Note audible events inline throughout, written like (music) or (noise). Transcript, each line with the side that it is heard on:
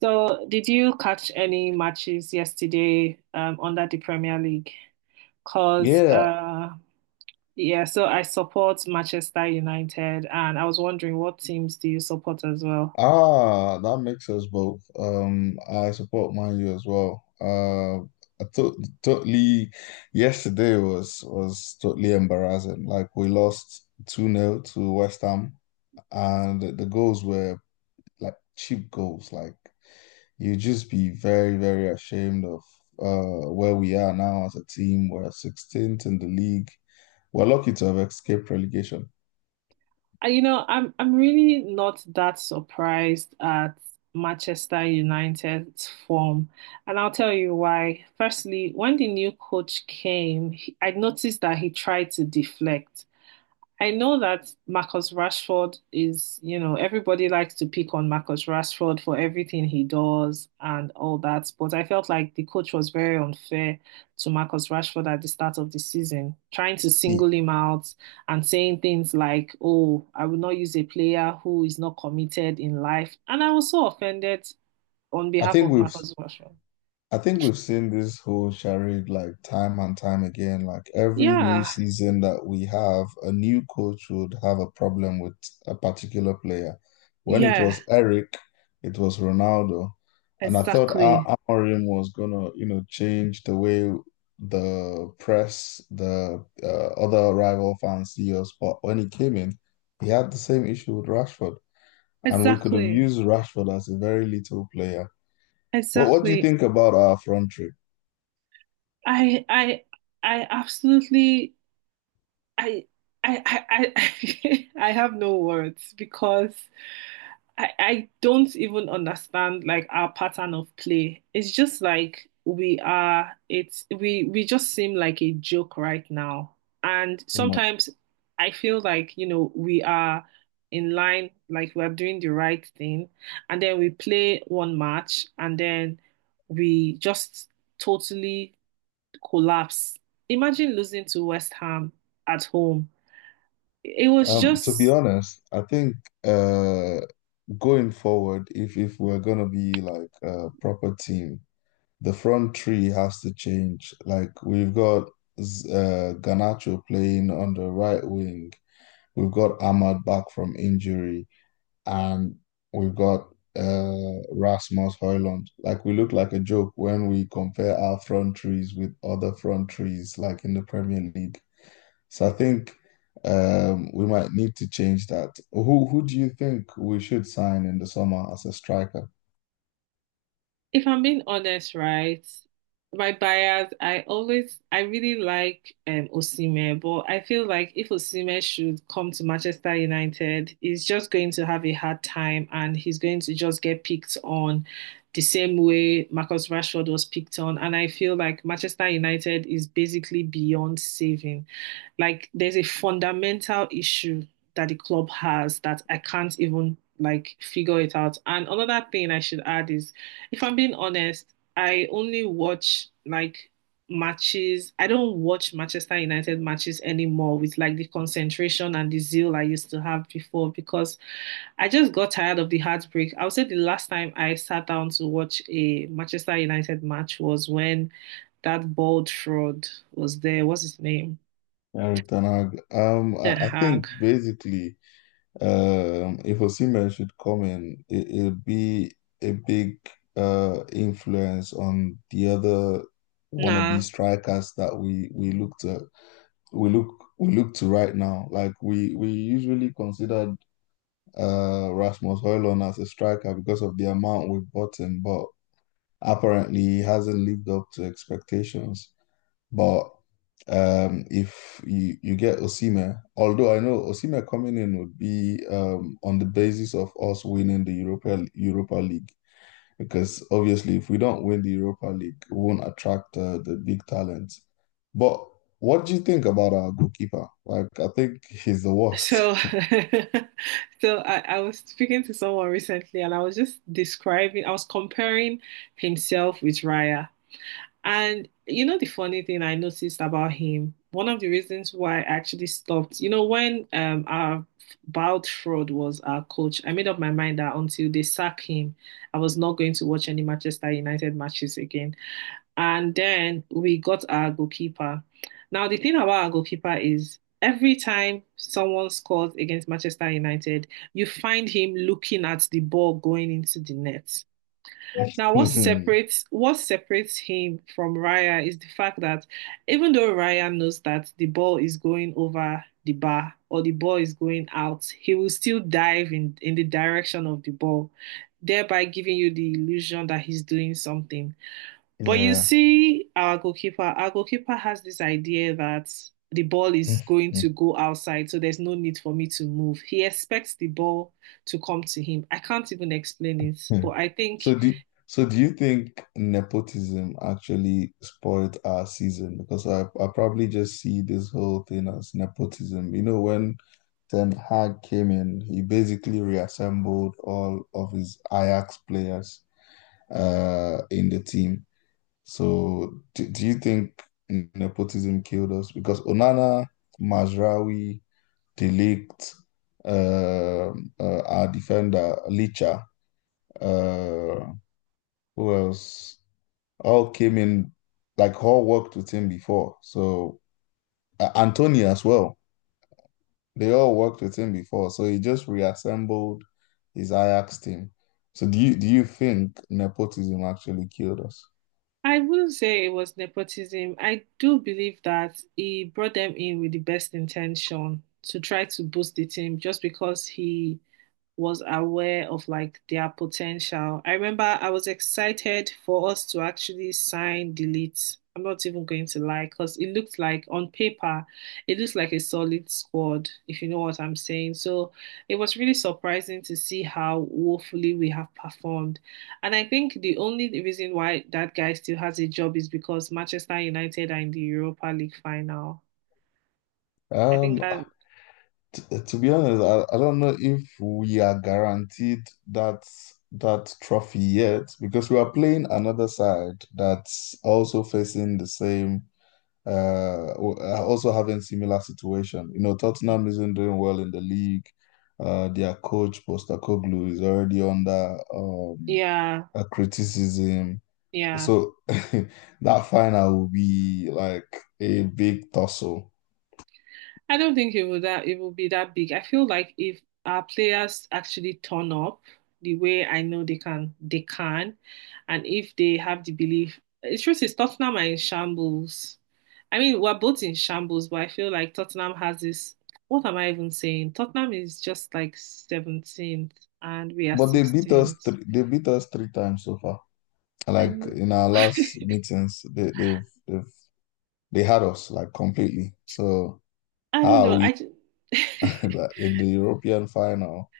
right: So, did you catch any matches yesterday under the Premier League? Because,
left: Yeah,
right: yeah, so I support Manchester United, and I was wondering what teams do you support as well?
left: ah, that makes us both. I support Man U as well. I to totally yesterday was totally embarrassing. Like we lost 2 nil to West Ham, and the goals were like cheap goals. Like you just be very, very ashamed of where we are now as a team. We're 16th in the league. We're lucky to have escaped relegation.
right: I'm really not that surprised at Manchester United's form, and I'll tell you why. Firstly, when the new coach came, he, I noticed that he tried to deflect. I know that Marcus Rashford is, everybody likes to pick on Marcus Rashford for everything he does and all that, but I felt like the coach was very unfair to Marcus Rashford at the start of the season, trying to
left: Yeah.
right: single him out and saying things like, "Oh, I will not use a player who is not committed in life." And I was so offended on
left: I
right: behalf
left: think
right: of
left: we've
right: Marcus Rashford.
left: I think we've seen this whole charade like time and time again. Like every new
right: Yeah,
left: season that we have, a new coach would have a problem with a particular player. When it
right: yeah,
left: was Eric, it was Ronaldo. And I thought
right: exactly.
left: Al Amorim was gonna, you know, change the way the press, the other rival fans see us. But when he came in, he had the same issue with Rashford. And we could have
right: Exactly.
left: used Rashford as a very little player. What do you
right: Exactly.
left: think about our front three?
right: I I I absolutely. I (laughs) I have no words because I don't even understand like our pattern of play. It's just like we are it's we just seem like a joke right now. And
left: My-
right: sometimes I feel like, you know, we are in line, like we're doing the right thing, and then we play one match and then we just totally collapse. Imagine losing to West Ham at home. It was
left: To be
right: just—
left: honest, I think uh going forward, if we're gonna be like a proper team, the front three has to change. Like we've got Garnacho playing on the right wing, we've got Ahmad back from injury, and we've got Rasmus Højlund. Like we look like a joke when we compare our front threes with other front threes like in the Premier League. So I think we might need to change that. Who do you think we should sign in the summer as a striker?
right: If I'm being honest, right, my bias, I always, I really like Osimhen, but I feel like if Osimhen should come to Manchester United, he's just going to have a hard time and he's going to just get picked on the same way Marcus Rashford was picked on. And I feel like Manchester United is basically beyond saving. Like there's a fundamental issue that the club has that I can't even like figure it out. And another thing I should add is, if I'm being honest, I only watch like matches. I don't watch Manchester United matches anymore with like the concentration and the zeal I used to have before because I just got tired of the heartbreak. I would say the last time I sat down to watch a Manchester United match was when that bald fraud was there. What's his name?
left: Eric Ten Hag.
right: Ten
left: I think
right: Hag.
left: basically, if Osimhen should come in, it'll be a big influence on the other wannabe
right: Nah.
left: strikers that we look to right now. Like we usually considered Rasmus Højlund as a striker because of the amount we bought him, but apparently he hasn't lived up to expectations. But if you get Osimhen, although I know Osimhen coming in would be on the basis of us winning the Europa League, because obviously if we don't win the Europa League, we won't attract the big talents. But what do you think about our goalkeeper? Like, I think he's the worst.
right: So, (laughs) so I was speaking to someone recently and I was just describing, I was comparing himself with Raya. And you know, the funny thing I noticed about him, one of the reasons why I actually stopped, you know, when our Bald Fraud was our coach, I made up my mind that until they sack him, I was not going to watch any Manchester United matches again. And then we got our goalkeeper. Now, the thing about our goalkeeper is every time someone scores against Manchester United, you find him looking at the ball going into the net. Now, what
left: (laughs)
right: separates what separates him from Raya is the fact that even though Raya knows that the ball is going over the bar or the ball is going out, he will still dive in the direction of the ball, thereby giving you the illusion that he's doing something. But you
left: Yeah.
right: see, our goalkeeper has this idea that the ball is going to go outside, so there's no need for me to move. He expects the ball to come to him. I can't even explain it, but
left: (laughs)
right: I think—
left: So do do you think nepotism actually spoiled our season? Because I probably just see this whole thing as nepotism. You know, when Ten Hag came in, he basically reassembled all of his Ajax players in the team. So do you think nepotism killed us? Because Onana, Mazraoui, De Ligt, our defender, Licha, uh, who else? All came in, like all worked with him before. So Antonio as well. They all worked with him before. So he just reassembled his Ajax team. So do you think nepotism actually killed us?
right: I wouldn't say it was nepotism. I do believe that he brought them in with the best intention to try to boost the team just because he was aware of like their potential. I remember I was excited for us to actually sign Delete. I'm not even going to lie, because it looked like on paper, it looks like a solid squad, if you know what I'm saying. So it was really surprising to see how woefully we have performed. And I think the only reason why that guy still has a job is because Manchester United are in the Europa League final. I think
left: Um,
right: that,
left: to be honest, I don't know if we are guaranteed that that trophy yet because we are playing another side that's also facing the same are also having similar situation. You know, Tottenham isn't doing well in the league. Their coach Postecoglou is already under
right: yeah,
left: a criticism.
right: yeah.
left: So (laughs) that final will be like a big tussle.
right: I don't think it would— that it will be that big. I feel like if our players actually turn up the way I know they can, and if they have the belief, the truth is Tottenham are in shambles. I mean, we're both in shambles, but I feel like Tottenham has this. What am I even saying? Tottenham is just like 17th, and we are
left: But
right: 16th.
left: they beat us three times so far.
right: I
left: Like
right: know.
left: in our
right: (laughs)
left: last meetings, they've they had us like completely. So
right: I don't
left: how are
right: know.
left: we
right: I just,
left: (laughs) in the European final?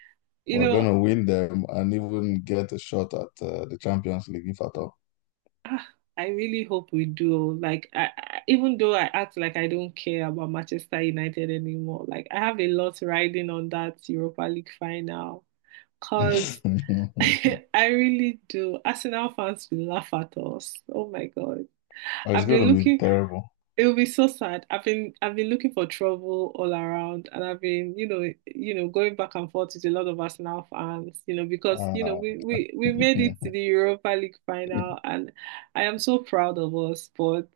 right: (laughs) you
left: We're
right: know—
left: gonna win them and even get a shot at the Champions League if at all.
right: Ah, I really hope we do. Like, I, even though I act like I don't care about Manchester United anymore, like I have a lot riding on that Europa League final. Cause (laughs)
left: (laughs)
right: I really do. Arsenal fans will laugh at us. Oh my God.
left: Oh, it's
right: I've
left: gonna
right: been
left: be
right: looking—
left: terrible.
right: it will be so sad. I've been looking for trouble all around, and I've been, you know, going back and forth with a lot of Arsenal fans, you know, because you know
left: Uh,
right: we
left: (laughs)
right: made it to the Europa League final, and I am so proud of us. But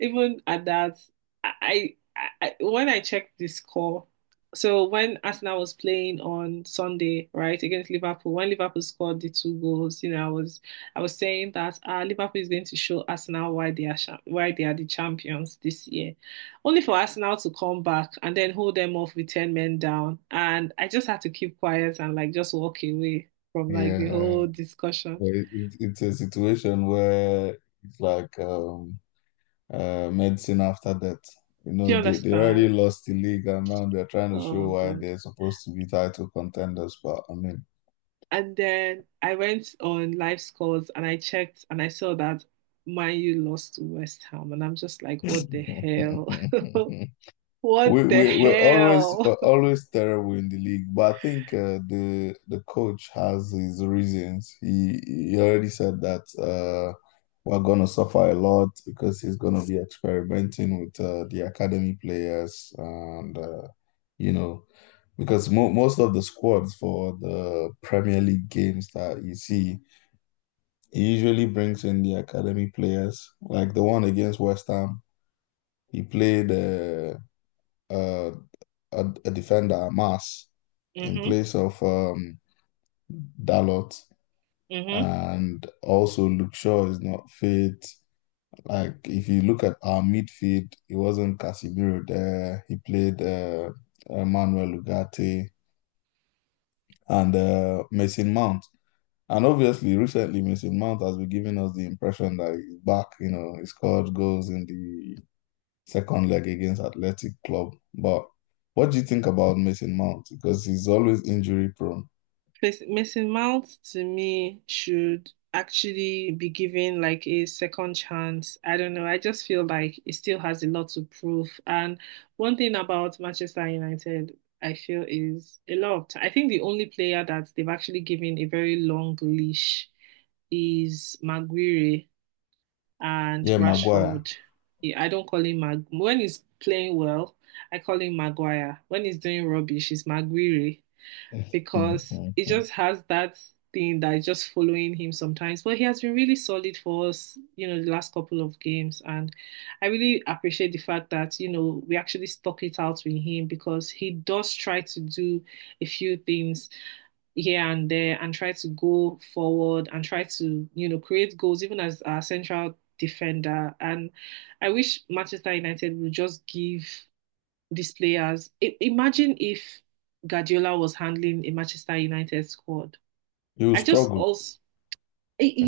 right: even at that, I, when I checked the score, so when Arsenal was playing on Sunday, right, against Liverpool, when Liverpool scored the two goals, you know, I was saying that Liverpool is going to show Arsenal why they are why they are the champions this year, only for Arsenal to come back and then hold them off with ten men down, and I just had to keep quiet and like just walk away from like the
left: yeah,
right: whole discussion.
left: but it's a situation where it's like medicine after death. You
right: Do
left: know,
right: you
left: they already
right: understand?
left: lost the league and now they're trying to
right: Oh
left: show why
right: God.
left: they're supposed to be title contenders. But I mean,
right: And then I went on live scores and I checked and I saw that Man U lost to West Ham. And I'm just like, what the hell? (laughs)
left: (laughs)
right: What the hell?
left: We're always terrible in the league, but I think the coach has his reasons. He already said that we're gonna suffer a lot because he's gonna be experimenting with the academy players, and you know because mo most of the squads for the Premier League games that you see, he usually brings in the academy players, like the one against West Ham. He played. Uh a defender, Mas, in
right: Hmm.
left: place of Dalot.
right: Hmm.
left: And also, Luke Shaw is not fit. Like, if you look at our midfield, it wasn't Casemiro there. He played Manuel Ugarte and Mason Mount. And obviously, recently, Mason Mount has been giving us the impression that he's back. You know, he scored goals in the second leg against Athletic Club. But what do you think about Mason Mount? Because he's always injury prone.
right: Mason Mount to me should actually be given like a second chance. I don't know. I just feel like it still has a lot to prove. And one thing about Manchester United, I feel is a lot of time. I think the only player that they've actually given a very long leash is Maguire and
left: Yeah, Maguire.
right: Rashford. Yeah, I don't call him Mag when he's playing well, I call him Maguire. When he's doing rubbish, it's Maguire
left: (laughs)
right: because it just has that thing that is just following him sometimes. But he has been really solid for us, you know, the last couple of games. And I really appreciate the fact that, you know, we actually stuck it out with him because he does try to do a few things here and there and try to go forward and try to, you know, create goals even as our central defender. And I wish Manchester United would just give these players— I imagine if Guardiola was handling a Manchester United squad.
left: He will
right: I just
left: struggle.
right: also,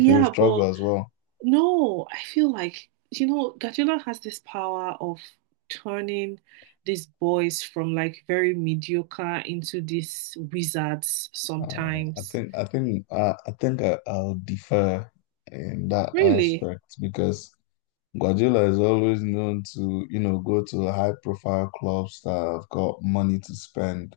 left: He will struggle
right: but
left: as well.
right: no, I feel like, you know, Guardiola has this power of turning these boys from like very mediocre into these wizards
left: I
right: sometimes.
left: think. I think. I think. I, I'll defer in that
right: Really.
left: aspect because Guardiola is always known to, you know, go to high-profile clubs that have got money to spend.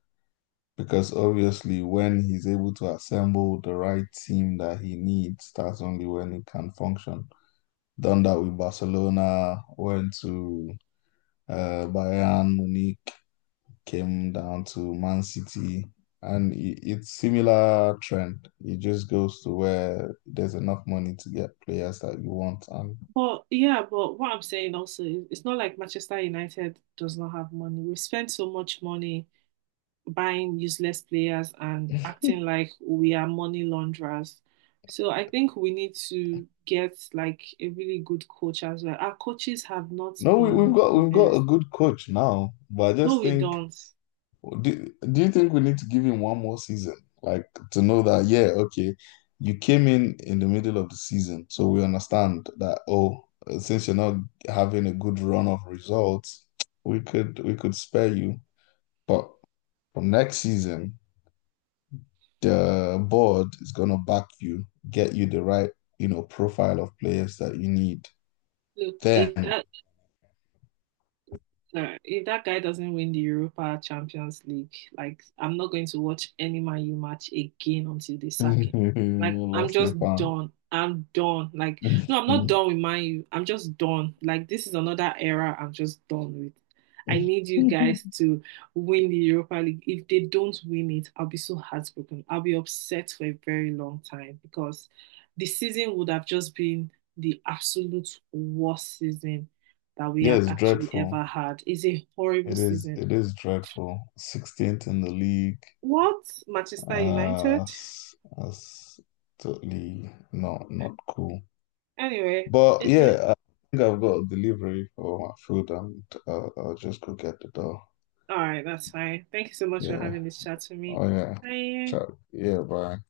left: Because obviously, when he's able to assemble the right team that he needs, that's only when he can function. Done that with Barcelona. Went to Bayern Munich, came down to Man City, and it's similar trend. It just goes to where there's enough money to get players that you want. And
right: But yeah, but what I'm saying also is it's not like Manchester United does not have money. We've spent so much money buying useless players and acting like we are money launderers. So I think we need to get like a really good coach as well. Our coaches have not
left: no,
right: been the
left: we've got a
right: best.
left: good coach now, but I
right: No,
left: just
right: we
left: think,
right: don't.
left: do you think we need to give him one more season, like to know that, yeah, okay, you came in the middle of the season, so we understand that. Oh. Since you're not having a good run of results, we could spare you. But from next season, the board is going to back you, get you the right, you know, profile of players that you need.
right: Look, if
left: Then
right: that— no, if that guy doesn't win the Europa Champions League, like I'm not going to watch any Man U match again until they
left: (laughs)
right: sack him. Like I'm
left: lost
right: just
left: a fan.
right: done. I'm done. Like no, I'm not
left: (laughs)
right: done with Man U. I'm just done. Like this is another era I'm just done with. I need you guys to win the Europa League. If they don't win it, I'll be so heartbroken. I'll be upset for a very long time because the season would have just been the absolute worst season that we
left: Yeah,
right: have
left: it's
right: actually
left: dreadful.
right: ever had. It's a horrible
left: It is.
right: season.
left: It is dreadful. 16th in the league.
right: What? Manchester
left: Uh,
right: United?
left: that's totally not cool.
right: Anyway,
left: But
right: it's been—
left: yeah, I think I've got a delivery for my food, and I'll just go get the door.
right: all right, that's fine. Thank you so much for
left: Yeah.
right: having this chat with me.
left: Oh yeah.
right: Bye.
left: Ciao. Yeah. Bye.